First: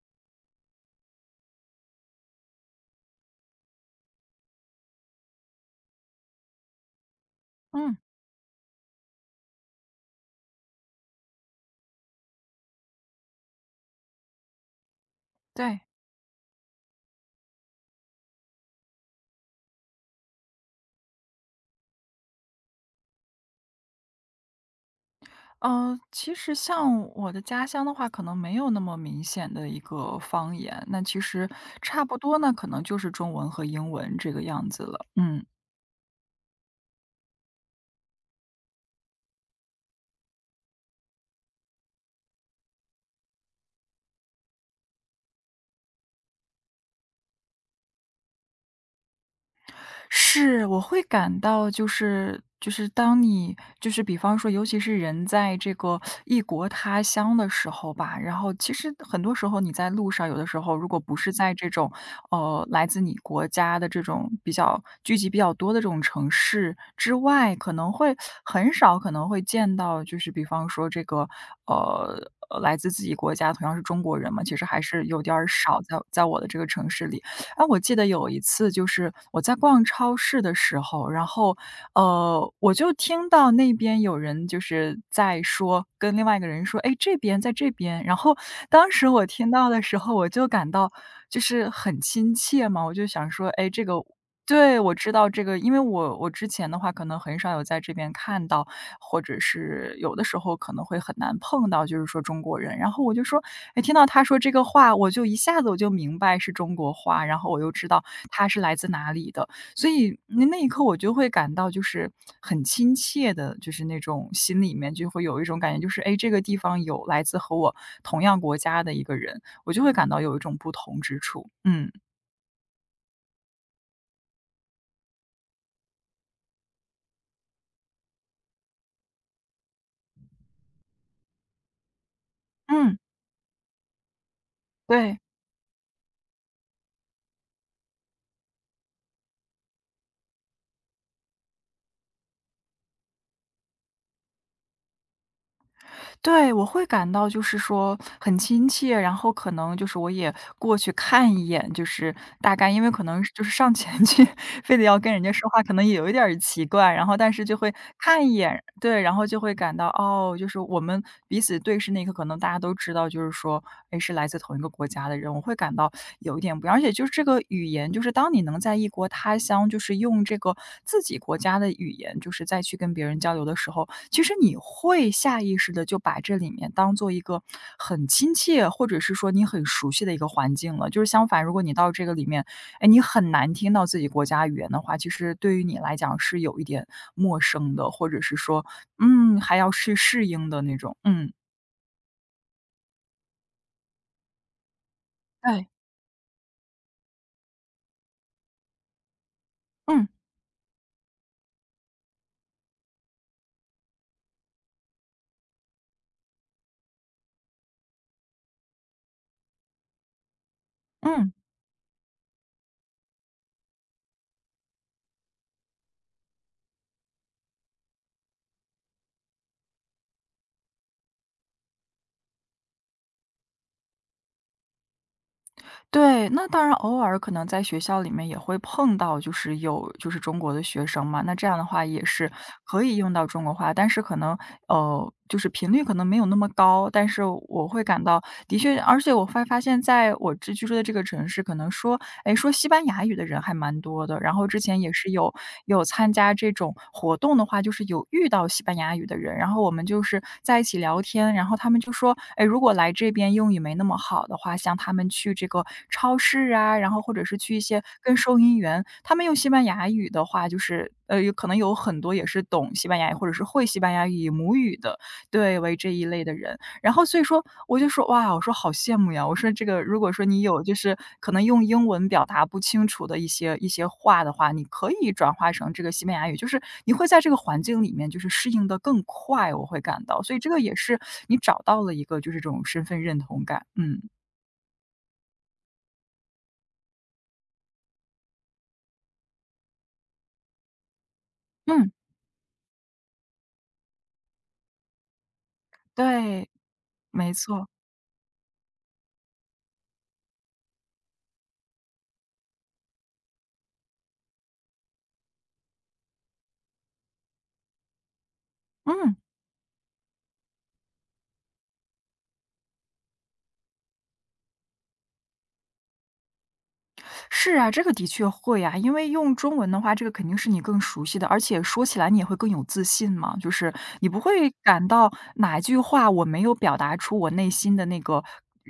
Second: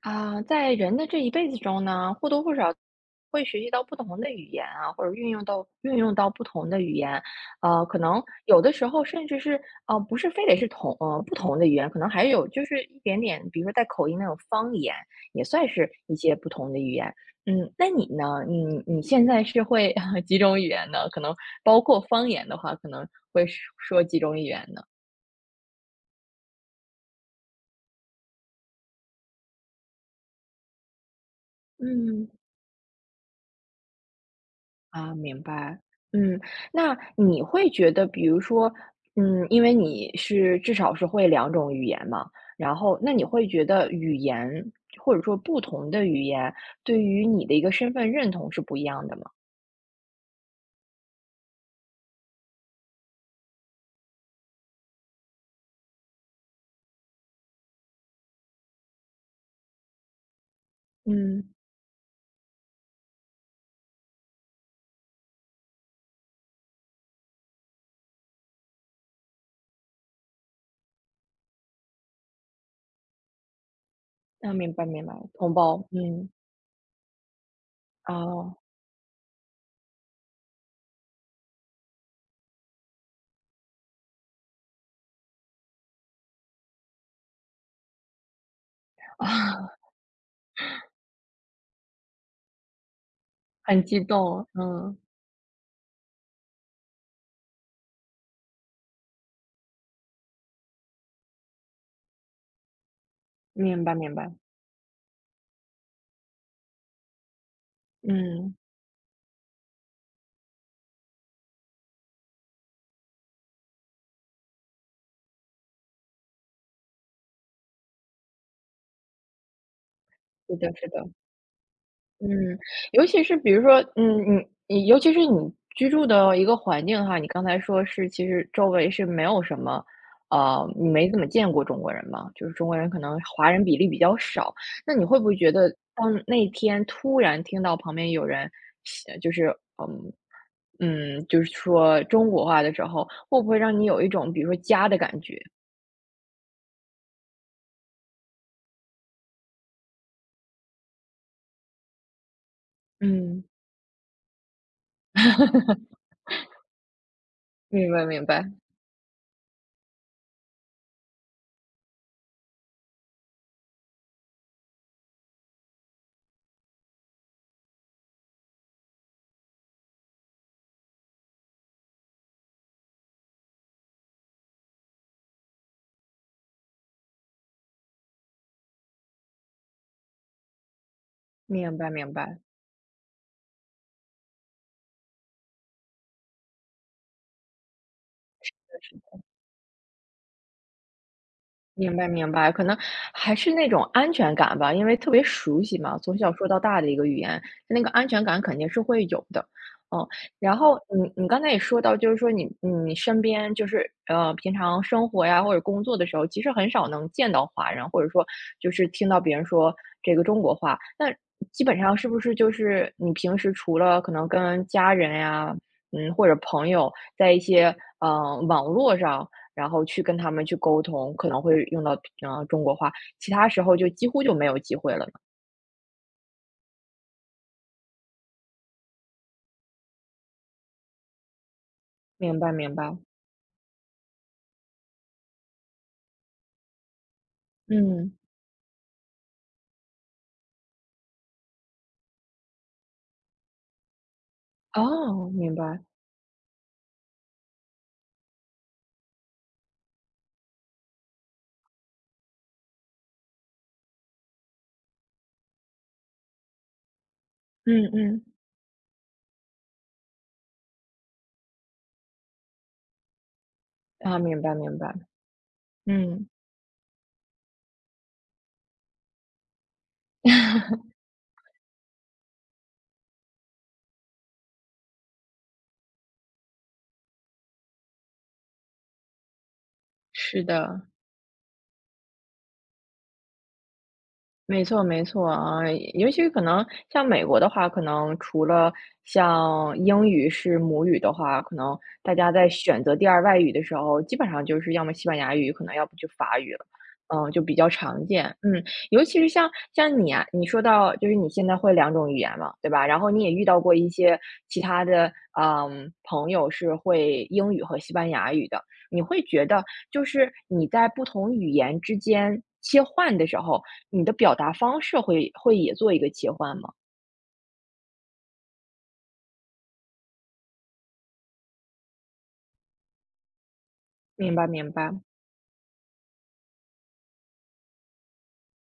啊，在人的这一辈子中呢，或多或少会学习到不同的语言啊，或者运用到不同的语言，嗯，可能有的时候甚至是不是非得是不同的语言，可能还有就是一点点，比如说带口音那种方言，也算对，是一些不同的语言。嗯，那你呢？你现在是会 几种语言呢？可能包括方言的话，可能会说几种语言呢？其实像我的家乡的话，可能没有那么明显的一个方言，那其实差不嗯多呢，可能就是中文和英文这个样子了，啊，明嗯。白。嗯，那你会觉得，比如说，嗯，因为你是至少是会两种语言嘛，然后那你会觉得语言或者说不同的语言对于你的一个身份认同是不一样的吗？是，我会感到就是当你就是比方说，尤其是人在这个异国他乡的时候吧，然后其实很多时候你在路上，有的时候如果不是嗯，在这种来自你国家的这种比较聚集比较多的这种城市之外，可能会很少可能会见到，就是比方说这个来自自己国家，同样是中国人嘛，那其实明还白是明白，有点儿同少胞，在嗯，我的这个城市里。啊，我记得有一哦，次就是我在逛超市的时候，然后，我就听到那边有人就是在说跟另外一个人说：“哎，这边，在这边。”然后当时我听到的时候，我就感到就是很亲切嘛，我就想说：“哎，这很个激动，对，我嗯，知道这个，因为我之前的话可能很少有在这边看到，或者是有的时候可能会很难碰到，就是说中国人。然后我就说，哎，明听白到明他白，说这个话，我就一下子我就明白是中国话，然后我又知道他嗯，是来自哪里的，所以那那一刻我就会感到就是很亲切的，就是那种心里面就会有一种感觉，就是哎，这个地方有来自和我同样国家的一个人，我就会感到有一种是不的是同的。之处。嗯嗯，尤其是比如说，嗯，你尤其是你居住的一个环境哈，你刚才说是其实周围是没有什么，你没怎么见过中国人嘛，就是中国人嗯，可能华人比例比较少，那你对。会不会觉得当那天突然听到旁边有人写就是嗯嗯，就是说中国话的时候，会不会让你有一种比如说家的感觉？对，我会感到就是说很亲切，然后可能就是我也过去看一眼，就是大概因为可能就嗯，是上前去，非得要跟人家说话，可 能也有一点儿奇怪，然后但是就会明白明看一白眼，对，然后就会感到哦，就是我们彼此对视那一刻，可能大家都知道，就是说，哎，是来自同一个国家的人，我会感到有一点不一样，而且就是这个语言，就是当你能在异国他乡，就是用这个自己国家的语言，就是再去跟别人交流的时候，其实你会下意识的就把这里面当做一个很亲切，或者是说你很熟悉的一个环境了。就是相反，如果你明白到这明个里白，面，哎，你很难听到自己国家语言的话，其实对于你来讲是有一点陌生的，或者是说，嗯，还要去适应的那种。嗯，明白明白，可能还是那种安全感吧，因为特别熟对，悉嘛，从小说到大的一个语言，那个安全感肯定是会有的。嗯，嗯然后你刚才也说到，就是说你身边就是平常生活呀或者工作的时候，其实很少能见到华人，或者说就是听到别人说这个中国话。那嗯。基本上是不是就是你平时除了可能跟家人呀，嗯，或者朋友在一些网络上。然后去跟他们去沟通，可能会用到，中国话，其他时候就几乎就没有机会了呢对，那当然偶尔可能在学校里面也会碰到，就是有就是中国的学生嘛，那这样的话也是明白明可以白，用到中国话，但是可能就是频率可能没有那么高，但是我会感嗯，到的确，而且我会发现在我这居住的这个城市，可能说哎，说西班牙语的人还蛮多的，然后之前也是哦，有明白，有参加这种活动的话，就是有遇到西班牙语的人，然后我们就是在一起聊天，然后他们就说，哎，如果来这边英语没那么好的话，像他们去这个超市啊，然后或者是去一些嗯跟嗯，收银员，他们用西班牙语的话，就是有可能有很多也是懂西班牙语或者是会西班牙啊，语明母白语明白，的，对，为这一类嗯，的人。然后所以说我就说：“哇！”我说：“好羡慕呀！”我说：“这个如果说你有就是可能用英文表达不清楚的一些话的话，你可以转化成这个西班牙语，就是你会在这个环境里面就是适应的更快，我会感到。所以是这个也的。是你找到了一个就是这种身份认同感，嗯，没错没错，啊，尤其可能像美国的话，可能除了像英语是母语的话，可能嗯，大家在选择第二外语的时候，基本上就是要么西班牙语，可能要不就法对，语了，嗯，没就比错，较常见。嗯，尤其是像你啊，你说到就是你现在会两种语言嘛，对吧？然后你也遇到过一些其他的朋友是会英语和西班牙语的，你嗯。会觉得就是你在不同语言之间切换的时候。你的表达方式会也做一个切换吗？是啊，这个的确会啊，因为用中文的话，这个肯定是你更熟悉的，而且说起来你也会更有自信嘛，就是你不明白会明感白，到哪一句话我没有表达出我内心的那个。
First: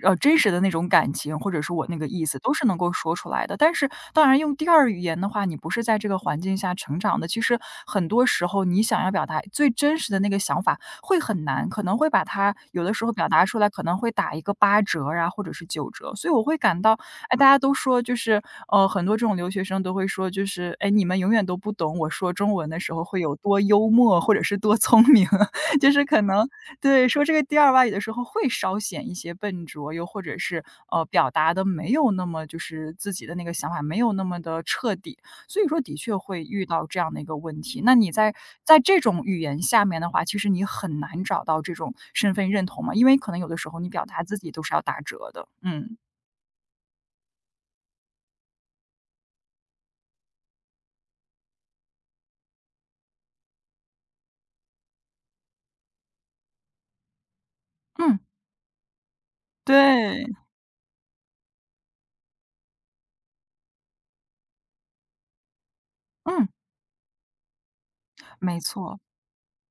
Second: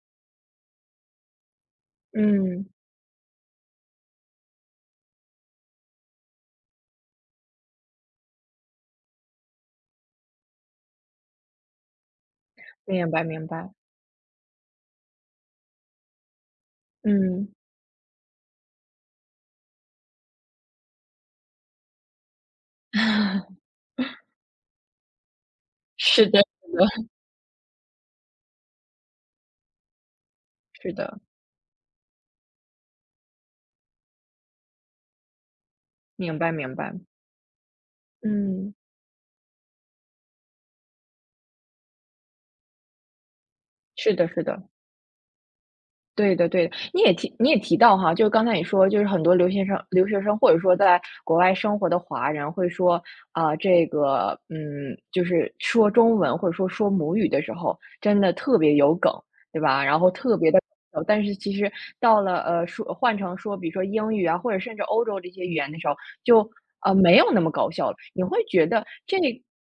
真实的那种感情，或者是我那个意思，都是嗯，能够说出来的。但是，当然用第二语言的话，你不是在这个环境下成长的，其实很多时候你想要表达最真实的那个想法会很难，可能会把它有的时明候白表达明出来，白，可能会打一个八折啊，或者是九折。所以我会感到哎，大嗯。家都说就是，很多这种留学生都会说，就是，哎，你们永远都不懂我说中文的时候会有多 幽默，或者是多聪明，就是可是的，能是的。对说这个第二外语的时候会稍显一些笨拙，又或者是是的，表达的没有那么就是自己的那个想法没有那么的彻底，所以说的确明会白遇明到白，这样的一个问题。那你在嗯，在这种语言下面的话，其实你很难找到这种身份认同嘛，因为可能有的时候你表是达的自是己都的。是要打折的，嗯对的对的，你也提到哈，就是刚才你说，就是很多留学生或者说在国外生活的华人会说，啊，这个，嗯，就是说中文或者说母语的时候，嗯。真的特别有梗，对吧？然后对，特别的，但是其实到了，说换成说比如说英语啊，或者甚至欧洲这些语言的时候，就，嗯，没有那么搞笑了。你会没觉得错，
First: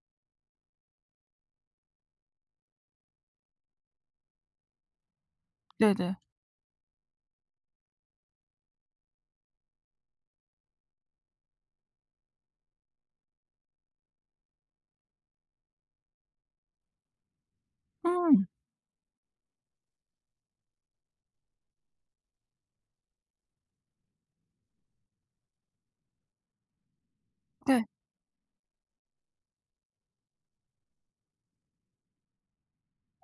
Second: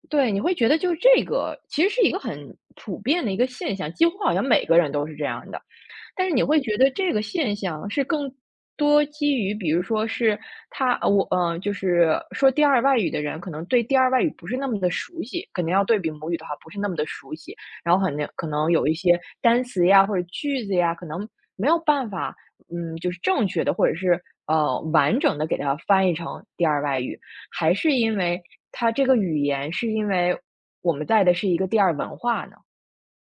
对，你会觉得就是这个其实是一个很普遍的一个现象，几乎好像每个人都是这样的。对对，但是你会觉得这个现象是更多基于，比如说是我，就是说第二外语的人，可能对第二外语不是那么的熟悉，肯定要对比母语的话，不是那么的熟悉，然后可能嗯，可能有一些单词呀或者句子呀，可能没有办法，嗯，就是正确的或者是完整的给它翻译成第二外语，还对。是因为它这个语言是因为我们在的是一个第二文化呢？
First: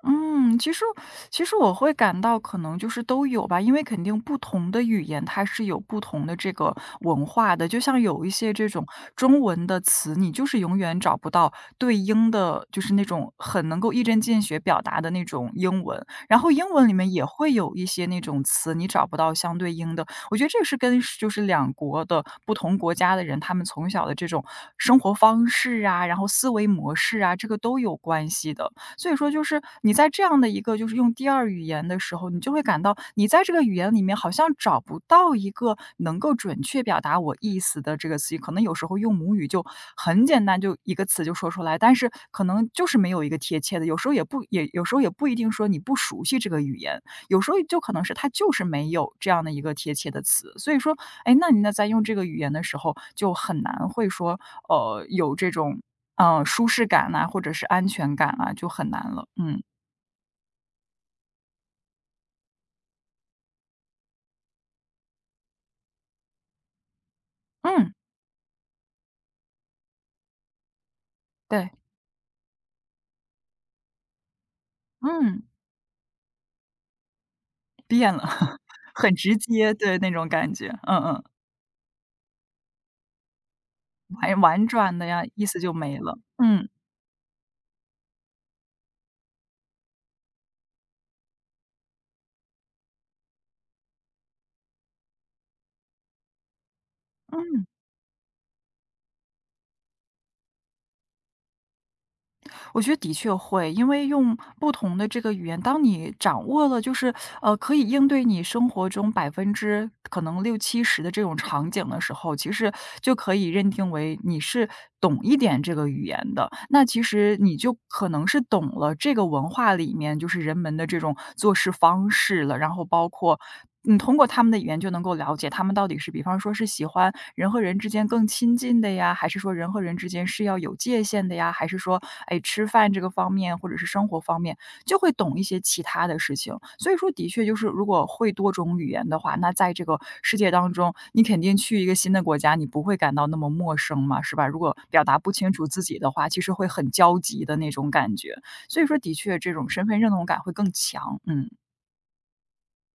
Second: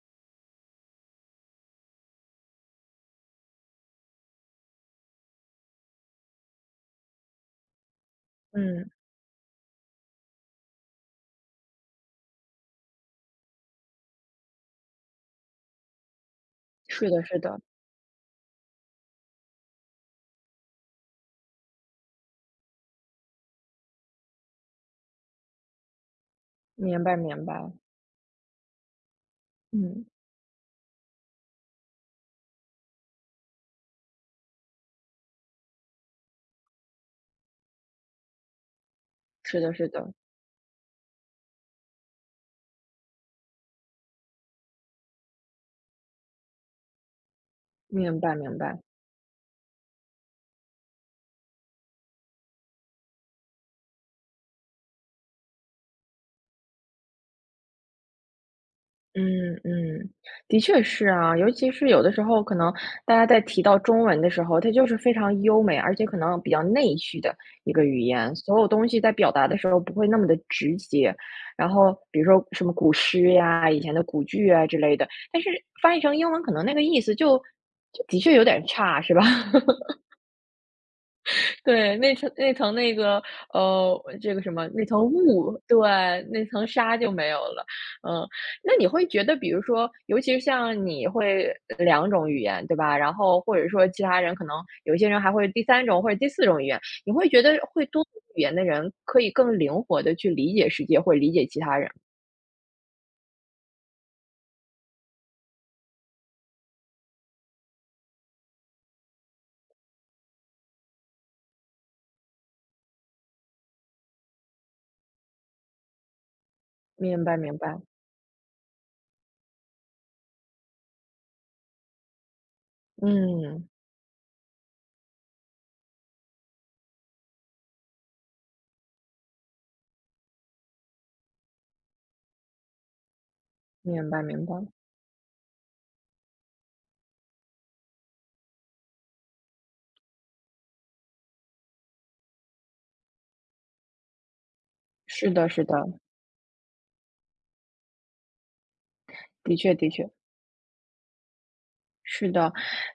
嗯，其实我会感到可能就是都有吧，因为肯定不同的语言它是有不同的这个文化的，就像有一些这种嗯，中文的词，你就是永远找不到对应的，就是那种很能够一针见血表达的那种英文，然后英文里是面的，也是会的，有一些那种词你找不到相对应的，我觉得这是跟就是两国的不同国家的人，他们从小的这种生活方式啊，然后思维模明白式啊，明这个白，都有关系的。所以说就是你嗯。在这样的一个就是用第二语言的时候，你就会感到你在这个语言里面好像找不到一个能够准确表达我意思的这个词语，可能有时候用母语是就的，是的，很简单，就一个词就说出来，但是可能就是没有一个贴切的，有时候也不也有时候也不一定说你不熟悉这个语言，有时候就可能是明它白就明是白，没有这样的一个贴切的词，所以说，哎，那你那在用这个语言的时候就很难会说，有这种舒适感呐，或者是安全感啊，就很难了。嗯嗯，嗯，的确是啊，尤其是有的时候，可能大家在提到中文的时候，它就是非常优美，而且可能比较内蓄的一个嗯，语言，所有东西在表达的时候不会那么的直接。然对，后比如说什么古诗呀、以前的古剧啊之类的，但嗯，是翻译成英文，可能那个意思就变的了，确有点 差，很是吧？直接，对，那种感觉，嗯嗯，对，那层那个，这婉个什婉么，那转层的呀，意思雾，就对，没了，那层嗯，纱就没有了。嗯，那你会觉得，比如说，尤其是像你会两种语言，对吧？然后或者说其他人可能有些人还会第三种或者第四种语言，你会觉得嗯。会多种语言的人可以更灵活的去理解世界或理解其他人。我觉得的确会，因为用不同的这个语言，当你掌握了，就是可以应对你生活中百分之可能六七十的这种场景的时候，其实就可以认定为你是懂一点这个语言的。那其明白实你明就白，可能是懂了这个文化里面就是人们的这种做事方式了，然后包括。嗯，你通过他们的语言就能够了解他们到底是，比方说是喜欢人和人之间更亲近的呀？还是说人和人之间是要有界限的呀？还是说，哎，吃饭这个方面或者是明生活白方明面，白，就会懂一些其他的事情。所以说，的确就是如果会多种语言的话，那在这个世界当中，你肯定去一个新的国家，你不会感到那么陌生嘛，是吧？如果表达是不的清楚是的，自己的话，其实会很焦急的那种感觉。所以说，的确这的种确身的份确。认同感会更强。嗯是的，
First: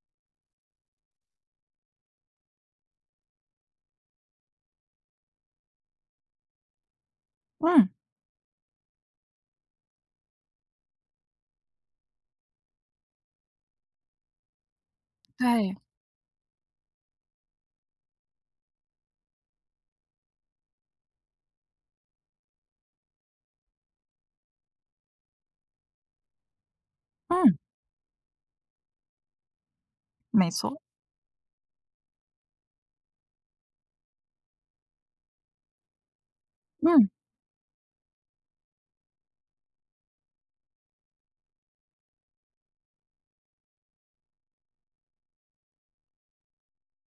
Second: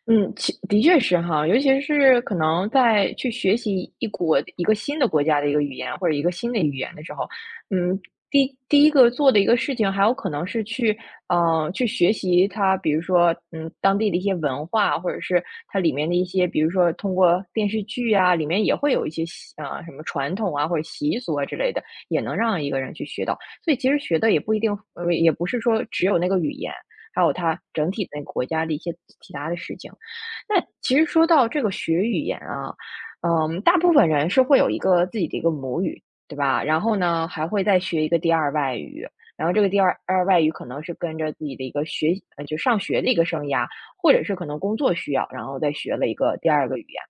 嗯，的确是哈，尤其是可能在去学习一个新的国家的一个语言或者一个新的语言的时候，嗯，嗯，第一个做的一个事情，还有可能是去去学习它，比如说当地的一些文化，或者是对，它里面的一些，比如说通过电视剧啊，里面也会有一些什么传统啊或者习俗啊之类的，也能让一个人去学到。所以其实学的也不一定，也不是说只有那个语言。还有嗯，它整体那个国家的一些其他的事情。没那错，其实说到这个学语言啊，嗯，大部分人是会有一个自己的一个母语，对吧？然后嗯呢，还会再学一个第二外语，然后这个第二外语可能是跟着自己的一个学，就上学的一个生涯，或者是可能工作需要，然后再学了一个第二个语言。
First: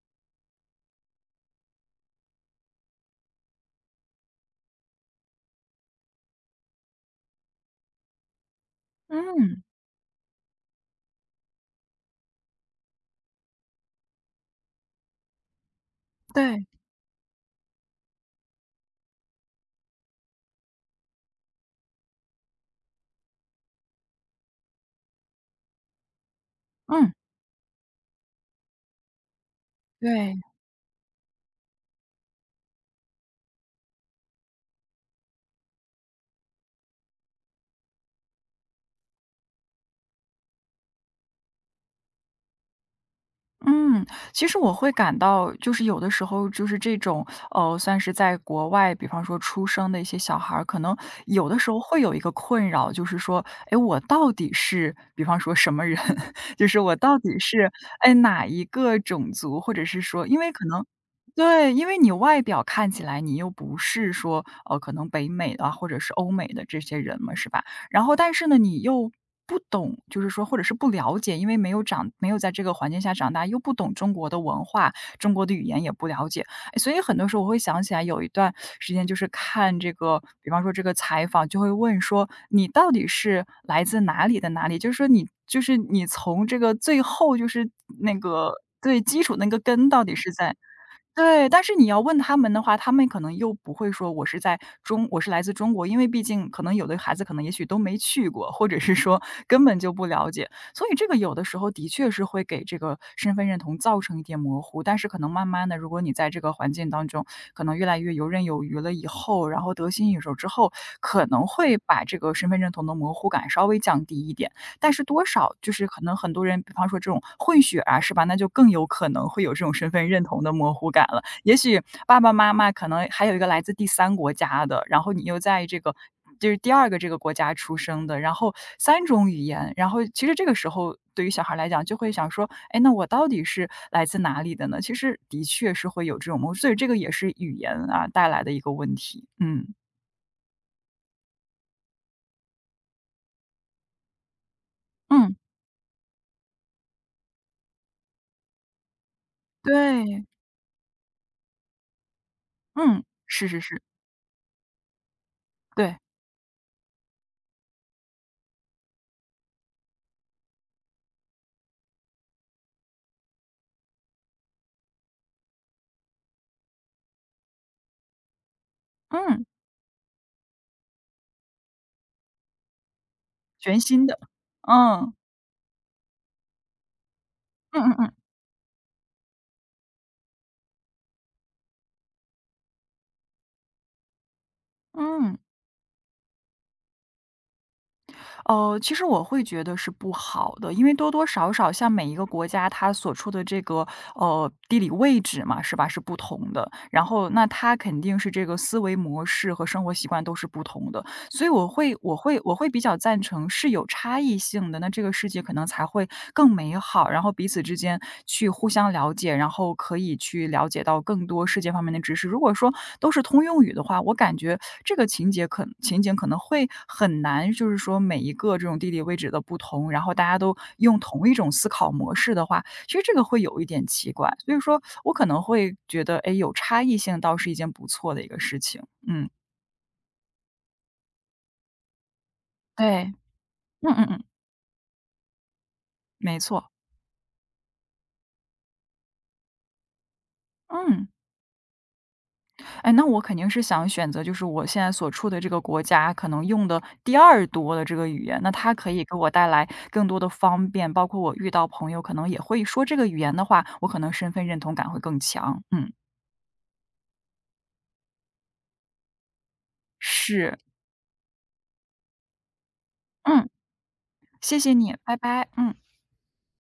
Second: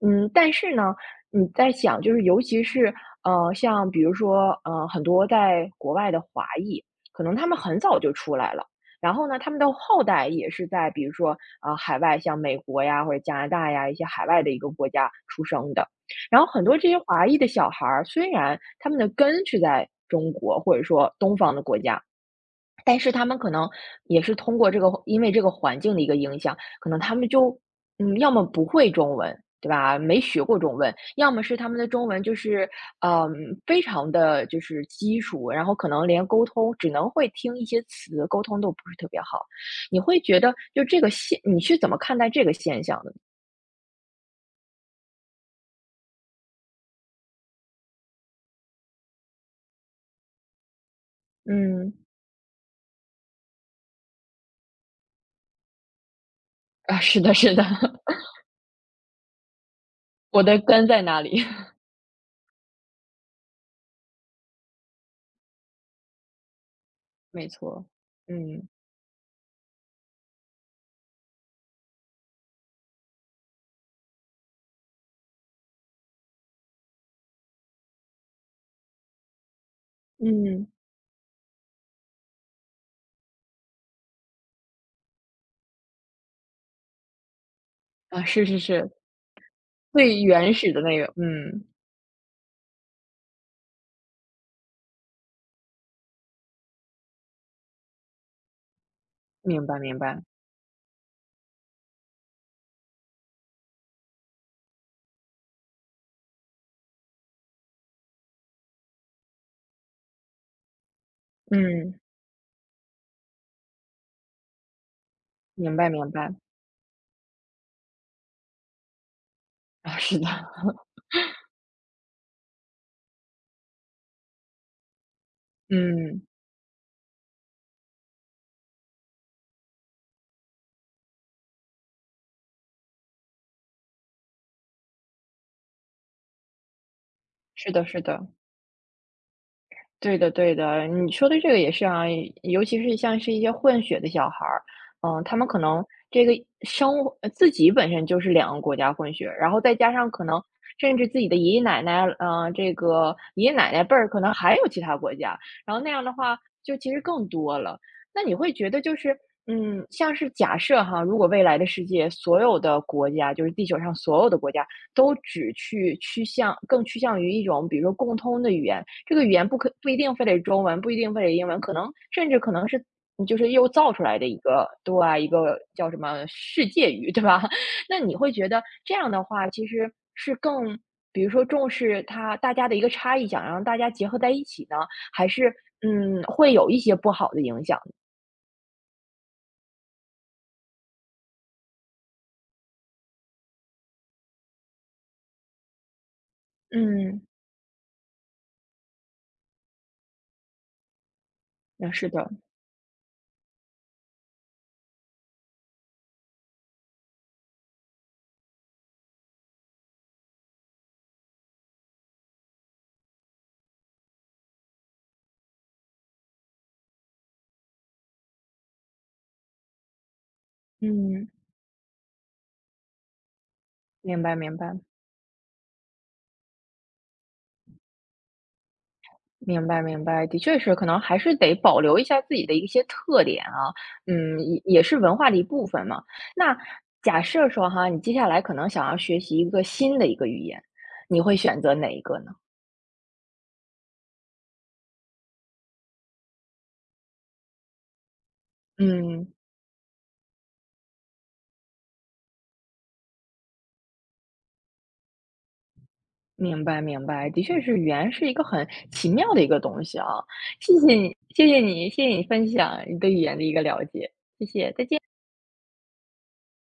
嗯，但是呢，你在想，就是尤其是像比如说很多在国外的华裔，可能他们很早就出来了，然后呢，他们嗯，的后代也是在比如说海外像美国呀或者加拿大呀一些海外的一个国家出生的，然后很对，多这些华裔的小孩儿，虽然他们的根是在中国或者说东方的国家，但是他们可能也是通过这个因为这个环境的一个影响，可能嗯他们就，要么不会中文，对吧？没对。学过中文，要么是他们的中文就是，嗯，非常的就是基础，然后可能连沟通只能会听一些词，沟通都不是特别好。你会觉得就这个你是怎么看待这个现象的？嗯，其实我会感到，就是有的时候，就是这种，算是在国外，比方说出生的一些小孩儿，可能有的时候嗯，会有一个困扰，就是说，哎，我到底是，比方说什么人，就是我啊，到是的底是的，是，哎，哪一个种族，或者是说，因我为的可能。根在哪里？对，因为你外表看起来，你又不是说，可能北美的啊，或者是欧美的这些人 嘛，是没吧？错，然后但是呢，嗯，你又不懂，就是说或者是不了解，因为没有在这个环境下长大，又不懂中国的文化，中国的语言也不了解，哎，所以很多时候我会想起来有一段时间，就是看这个，比方嗯，说这个采访，就会问说你到底是来自哪里？就是说你就是你从这个最后就是那啊，是个是是，最基础那个根到底最是原在。始的那个，对，但嗯。是你要问他们的话，他们可能又不会说我是来自中国，因为毕竟可能有的孩子可能也许都没去过，或者是说根明本白就明不白，了解，所以这个有的时候的确是会给这个身份认同造成一点模糊。但是可能慢慢的，如果你在这个环境当中可能越来越游刃有余了以后，然后得心应手之后，可能会嗯，把这个身份认同的模糊感稍微降低一点。但是多少就明是白可明能很白，多人，比方说这种混血啊，是吧？那就更有可能会有这种 身啊，份是认的，同的模糊感了。也许爸爸妈妈可能还有一个来自第三国家的，然后你又在这个嗯，就是第二个这个国家出生的，然后三种语言，然后其实这个时候对于小孩来讲，就会想说，哎，那我到底是来自哪里的呢？其实的确是会有这种模糊，所以这个也是语言是的是啊的，带来的一个问题。嗯对的，对的，你说的这个也是啊，尤其是像是一些混血的小孩儿，嗯，嗯，他们可能这个自己本身就是两个国家混血，然后再加上对，可能甚至自己的爷爷奶奶，嗯，这嗯，个爷是爷是奶是，奶辈儿可能还有其他国家，然后那对，样的话就其实更多了。那你会觉得就是，嗯，像是假设哈，如果未来的世界所有的国家，就是地球上所有的国家都只去趋向更趋向于一种，比如说共通的语言。这个语嗯。言不一定非得中文，不一定非得英文，可能甚至可能是就是又全造出新的，来的一个对，嗯，一个叫什么世界语，对吧？嗯 嗯那嗯。你会觉得这样的话，其实是比如说重视它大家的一个差异，想让大家结合在一起呢，还嗯，是会有一些不好的影响？其实我会觉得是不好的，因为多多少少像每一个国家，它所处的这个，地理位置嘛，是吧，是不同的。然嗯，后那它肯定是这个思维模式和生活习惯都是不同的。所以我那会是我的，会我会比较赞成是有差异性的，那这个世界可能才会更美好，然后彼此之间去互相了解，然后可以去了解到更多世界方面的知识。如果说都是通用语的话，我感觉这个情景可能会很难，就是说每一个这种地理位置的不同，然后大家都用同嗯，一种思考模式的话，其实这个会有一点奇明怪。白所明以白。说我可能会觉得，哎，有差异性倒是一件不错的一个事情。嗯明白明白，的确是，可能还是得保留一下自己的一些对，特点啊，嗯嗯嗯。嗯，也是文化的一部分嘛。没那错，假设说哈，你接下来可能想要学习一个新的一个语言，嗯，你会选择哪一个呢？哎，那我肯定是想选择就是我现在所处的这个国家可能用的第二多的这个语言，那它可以给我嗯，带来更多的方便，包括我遇到朋友可能也会说这个语言的话，我可能身份认同感会更强，嗯，明白明白，的确是语言是一个很奇妙的一个东西啊。是，谢谢你，谢谢你，谢谢你分享你对语言的嗯，一个了解，谢谢谢谢，再你，见。拜拜，嗯。